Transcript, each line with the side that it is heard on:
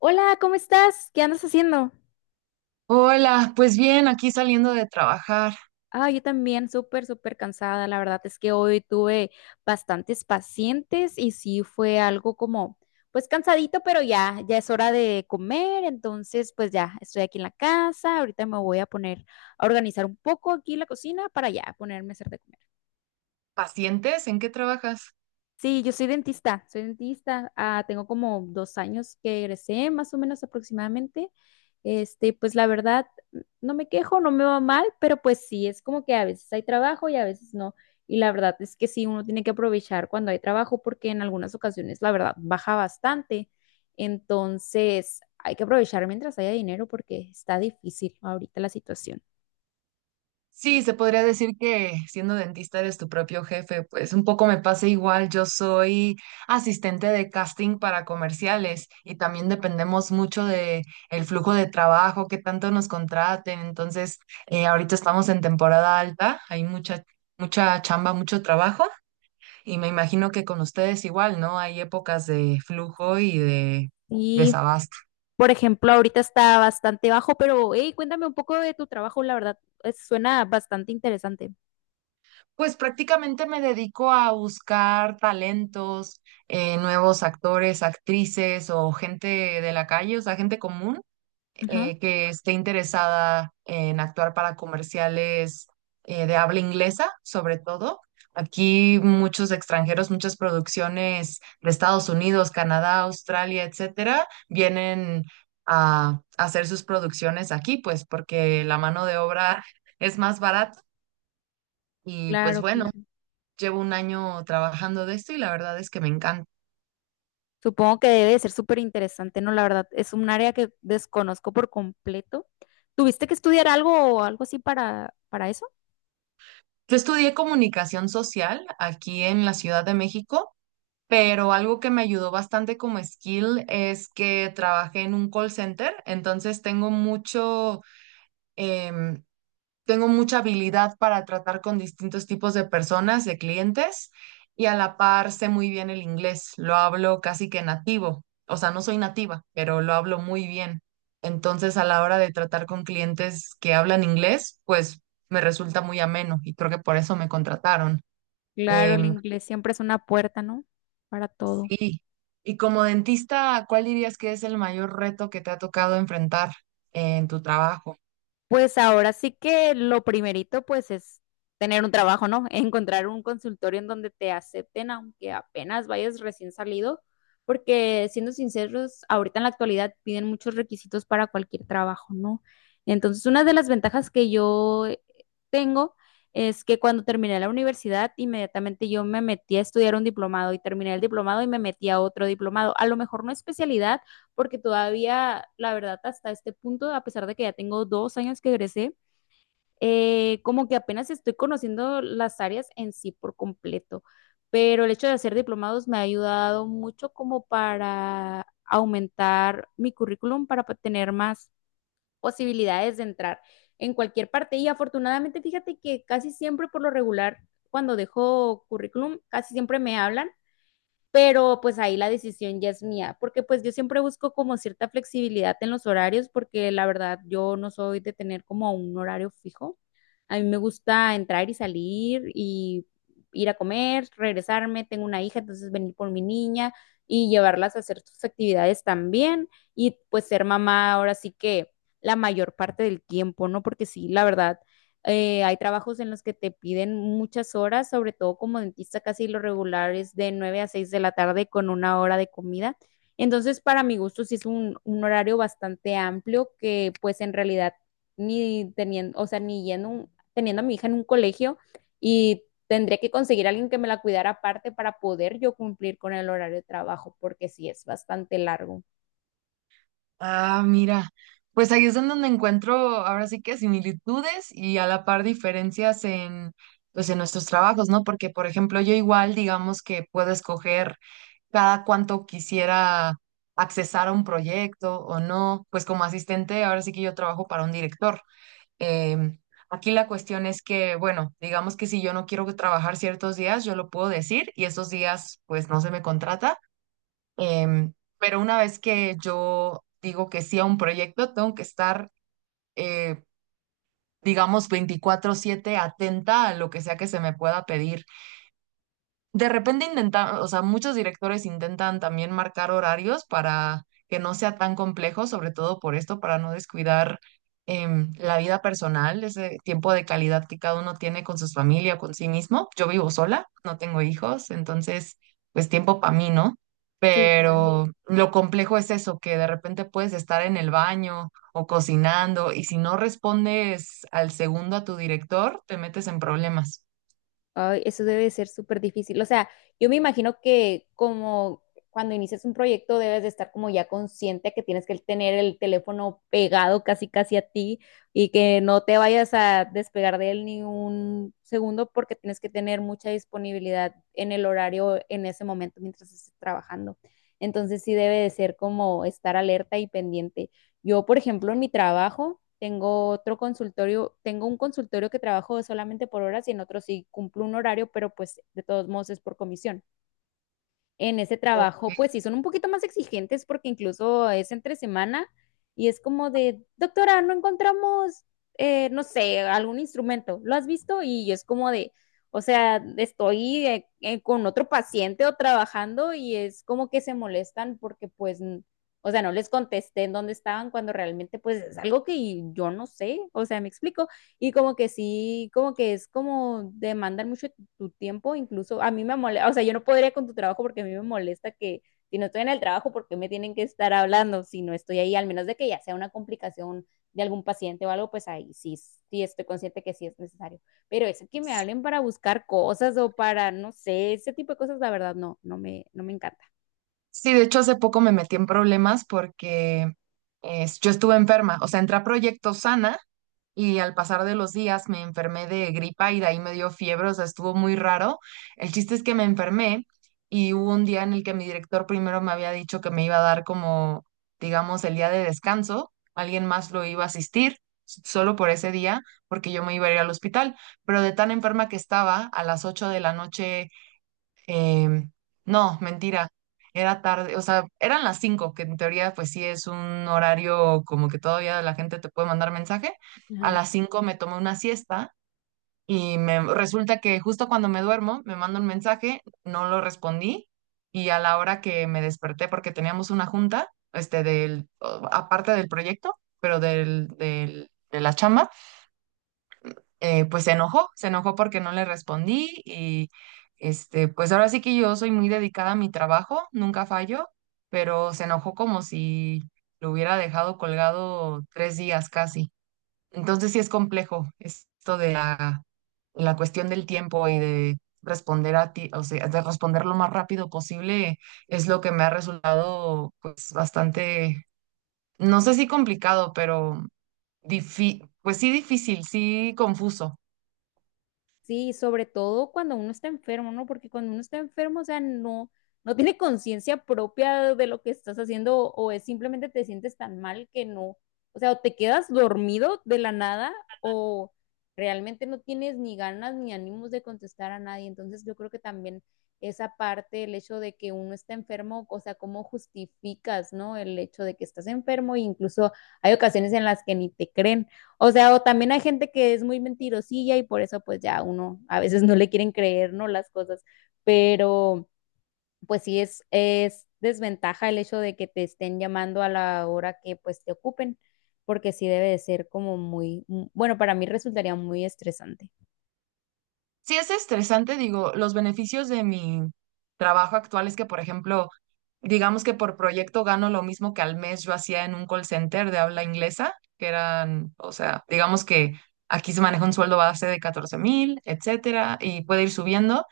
left: Hola, ¿cómo estás? ¿Qué andas haciendo?
right: Hola, pues bien, aquí saliendo de trabajar.
left: Ah, yo también, súper, súper cansada. La verdad es que hoy tuve bastantes pacientes y sí fue algo como, pues cansadito, pero ya, ya es hora de comer. Entonces, pues ya, estoy aquí en la casa. Ahorita me voy a poner a organizar un poco aquí la cocina para ya ponerme a hacer de comer.
right: ¿Pacientes? ¿En qué trabajas?
left: Sí, yo soy dentista, soy dentista. Ah, tengo como dos años que egresé, más o menos aproximadamente. Pues la verdad, no me quejo, no me va mal, pero pues sí, es como que a veces hay trabajo y a veces no. Y la verdad es que sí, uno tiene que aprovechar cuando hay trabajo porque en algunas ocasiones la verdad baja bastante. Entonces, hay que aprovechar mientras haya dinero porque está difícil ahorita la situación.
right: Sí, se podría decir que siendo dentista eres tu propio jefe, pues un poco me pasa igual. Yo soy asistente de casting para comerciales y también dependemos mucho de el flujo de trabajo, qué tanto nos contraten. Entonces, ahorita estamos en temporada alta, hay mucha, mucha chamba, mucho trabajo y me imagino que con ustedes igual, ¿no? Hay épocas de flujo y de
left: Y
right: desabasto.
left: por ejemplo, ahorita está bastante bajo, pero hey, cuéntame un poco de tu trabajo, la verdad, suena bastante interesante.
right: Pues prácticamente me dedico a buscar talentos, nuevos actores, actrices o gente de la calle, o sea, gente común
left: Ajá.
right: que esté interesada en actuar para comerciales de habla inglesa, sobre todo. Aquí muchos extranjeros, muchas producciones de Estados Unidos, Canadá, Australia, etcétera, vienen a hacer sus producciones aquí, pues porque la mano de obra es más barata y pues
left: Claro,
right: bueno.
left: claro.
right: Llevo un año trabajando de esto y la verdad es que me encanta.
left: Supongo que debe de ser súper interesante, ¿no? La verdad, es un área que desconozco por completo. ¿Tuviste que estudiar algo o algo así para eso?
right: Yo estudié comunicación social aquí en la Ciudad de México, pero algo que me ayudó bastante como skill es que trabajé en un call center, entonces tengo mucho, em, tengo mucha habilidad para tratar con distintos tipos de personas, de clientes, y a la par sé muy bien el inglés, lo hablo casi que nativo, o sea, no soy nativa, pero lo hablo muy bien. Entonces, a la hora de tratar con clientes que hablan inglés, pues me resulta muy ameno y creo que por eso me contrataron.
left: Claro, el
right: Em,
left: inglés siempre es una puerta, ¿no? Para todo.
right: sí. Y como dentista, ¿cuál dirías que es el mayor reto que te ha tocado enfrentar en tu trabajo?
left: Pues ahora sí que lo primerito pues es tener un trabajo, ¿no? Encontrar un consultorio en donde te acepten aunque apenas vayas recién salido, porque siendo sinceros, ahorita en la actualidad piden muchos requisitos para cualquier trabajo, ¿no? Entonces, una de las ventajas que yo tengo es que cuando terminé la universidad, inmediatamente yo me metí a estudiar un diplomado y terminé el diplomado y me metí a otro diplomado. A lo mejor no especialidad, porque todavía, la verdad, hasta este punto, a pesar de que ya tengo dos años que egresé, como que apenas estoy conociendo las áreas en sí por completo, pero el hecho de hacer diplomados me ha ayudado mucho como para aumentar mi currículum, para tener más posibilidades de entrar en cualquier parte. Y afortunadamente, fíjate que casi siempre por lo regular, cuando dejo currículum, casi siempre me hablan, pero pues ahí la decisión ya es mía, porque pues yo siempre busco como cierta flexibilidad en los horarios, porque la verdad yo no soy de tener como un horario fijo. A mí me gusta entrar y salir y ir a comer, regresarme, tengo una hija, entonces venir por mi niña y llevarlas a hacer sus actividades también y pues ser mamá ahora sí que la mayor parte del tiempo, ¿no? Porque sí, la verdad, hay trabajos en los que te piden muchas horas, sobre todo como dentista, casi lo regular es de 9 a 6 de la tarde con una hora de comida. Entonces, para mi gusto, sí es un horario bastante amplio que pues en realidad ni teniendo, o sea, ni yendo teniendo a mi hija en un colegio y tendría que conseguir a alguien que me la cuidara aparte para poder yo cumplir con el horario de trabajo, porque sí es bastante largo.
right: Ah, mira, pues ahí es en donde encuentro ahora sí que similitudes y a la par diferencias en, pues en nuestros trabajos, ¿no? Porque, por ejemplo, yo igual, digamos que puedo escoger cada cuánto quisiera accesar a un proyecto o no, pues como asistente, ahora sí que yo trabajo para un director. Em, Aquí la cuestión es que, bueno, digamos que si yo no quiero trabajar ciertos días, yo lo puedo decir y esos días, pues no se me contrata. Em, pero una vez que yo digo que sí a un proyecto, tengo que estar, eh, digamos, 24/7 atenta a lo que sea que se me pueda pedir. De repente intentan, o sea, muchos directores intentan también marcar horarios para que no sea tan complejo, sobre todo por esto, para no descuidar la vida personal, ese tiempo de calidad que cada uno tiene con su familia, con sí mismo. Yo vivo sola, no tengo hijos, entonces, pues tiempo para mí, ¿no?
left: Sí, claro.
right: Pero lo complejo es eso, que de repente puedes estar en el baño o cocinando y si no respondes al segundo a tu director, te metes en problemas.
left: Ay, eso debe de ser súper difícil. O sea, yo me imagino que como cuando inicias un proyecto debes de estar como ya consciente que tienes que tener el teléfono pegado casi casi a ti y que no te vayas a despegar de él ni un segundo porque tienes que tener mucha disponibilidad en el horario en ese momento mientras estés trabajando. Entonces sí debe de ser como estar alerta y pendiente. Yo, por ejemplo, en mi trabajo tengo otro consultorio, tengo un consultorio que trabajo solamente por horas y en otro sí cumplo un horario, pero pues de todos modos es por comisión en ese trabajo, pues
right: Ok.
left: sí, son un poquito más exigentes porque incluso es entre semana y es como de, doctora, no encontramos, no sé, algún instrumento, ¿lo has visto? Y es como de, o sea, estoy con otro paciente o trabajando y es como que se molestan porque pues, o sea, no les contesté en dónde estaban cuando realmente pues es algo que yo no sé, o sea, me explico. Y como que sí, como que es como demandan mucho tu tiempo, incluso a mí me molesta, o sea, yo no podría con tu trabajo porque a mí me molesta que si no estoy en el trabajo, ¿por qué me tienen que estar hablando si no estoy ahí? Al menos de que ya sea una complicación de algún paciente o algo, pues ahí sí, sí estoy consciente que sí es necesario. Pero eso que me hablen para buscar cosas o para, no sé, ese tipo de cosas, la verdad, no, no me encanta.
right: Sí, de hecho hace poco me metí en problemas porque yo estuve enferma, o sea, entré a proyecto sana y al pasar de los días me enfermé de gripa y de ahí me dio fiebre, o sea, estuvo muy raro. El chiste es que me enfermé y hubo un día en el que mi director primero me había dicho que me iba a dar como, digamos, el día de descanso, alguien más lo iba a asistir solo por ese día porque yo me iba a ir al hospital, pero de tan enferma que estaba, a las 8 de la noche. Em, no, mentira. Era tarde, o sea, eran las 5 que en teoría pues sí es un horario como que todavía la gente te puede mandar mensaje. A
left: Ajá.
right: las 5 me tomé una siesta y me resulta que justo cuando me duermo me manda un mensaje, no lo respondí y a la hora que me desperté porque teníamos una junta, aparte del proyecto, pero del de la chamba, pues se enojó porque no le respondí y pues ahora sí que yo soy muy dedicada a mi trabajo, nunca fallo, pero se enojó como si lo hubiera dejado colgado 3 días casi. Entonces sí es complejo esto de la, la cuestión del tiempo y de responder a ti, o sea, de responder lo más rápido posible es lo que me ha resultado pues bastante, no sé si complicado, pero pues sí difícil, sí confuso.
left: Sí, sobre todo cuando uno está enfermo, ¿no? Porque cuando uno está enfermo, o sea, no tiene conciencia propia de lo que estás haciendo o es simplemente te sientes tan mal que no, o sea, o te quedas dormido de la nada o realmente no tienes ni ganas ni ánimos de contestar a nadie. Entonces, yo creo que también esa parte, el hecho de que uno está enfermo, o sea, cómo justificas, ¿no? El hecho de que estás enfermo e incluso hay ocasiones en las que ni te creen. O sea, o también hay gente que es muy mentirosilla y por eso pues ya uno a veces no le quieren creer, ¿no? Las cosas, pero pues sí es desventaja el hecho de que te estén llamando a la hora que pues te ocupen, porque sí debe de ser como muy, bueno, para mí resultaría muy estresante.
right: Sí, es estresante, digo, los beneficios de mi trabajo actual es que, por ejemplo, digamos que por proyecto gano lo mismo que al mes yo hacía en un call center de habla inglesa, que eran, o sea, digamos que aquí se maneja un sueldo base de 14.000, etcétera, y puede ir subiendo.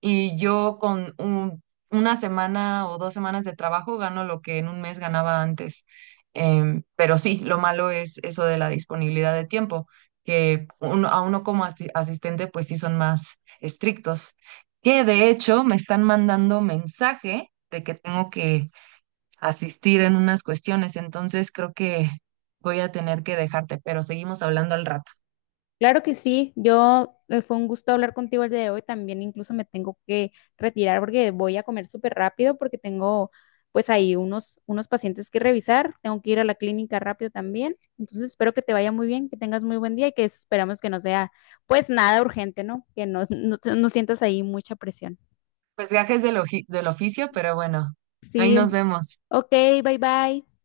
right: Y yo con una semana o 2 semanas de trabajo gano lo que en un mes ganaba antes. Pero sí, lo malo es eso de la disponibilidad de tiempo, que uno, a uno como asistente pues sí son más estrictos. Que de hecho me están mandando mensaje de que tengo que asistir en unas cuestiones, entonces creo que voy a tener que dejarte, pero seguimos hablando al rato.
left: Claro que sí, yo fue un gusto hablar contigo el día de hoy. También incluso me tengo que retirar porque voy a comer súper rápido porque tengo pues ahí unos pacientes que revisar. Tengo que ir a la clínica rápido también. Entonces espero que te vaya muy bien, que tengas muy buen día y que esperamos que no sea pues nada urgente, ¿no? Que no, no sientas ahí mucha presión.
right: Pues gajes del oficio, pero bueno, ahí
left: Sí,
right: nos vemos.
left: ok, bye bye.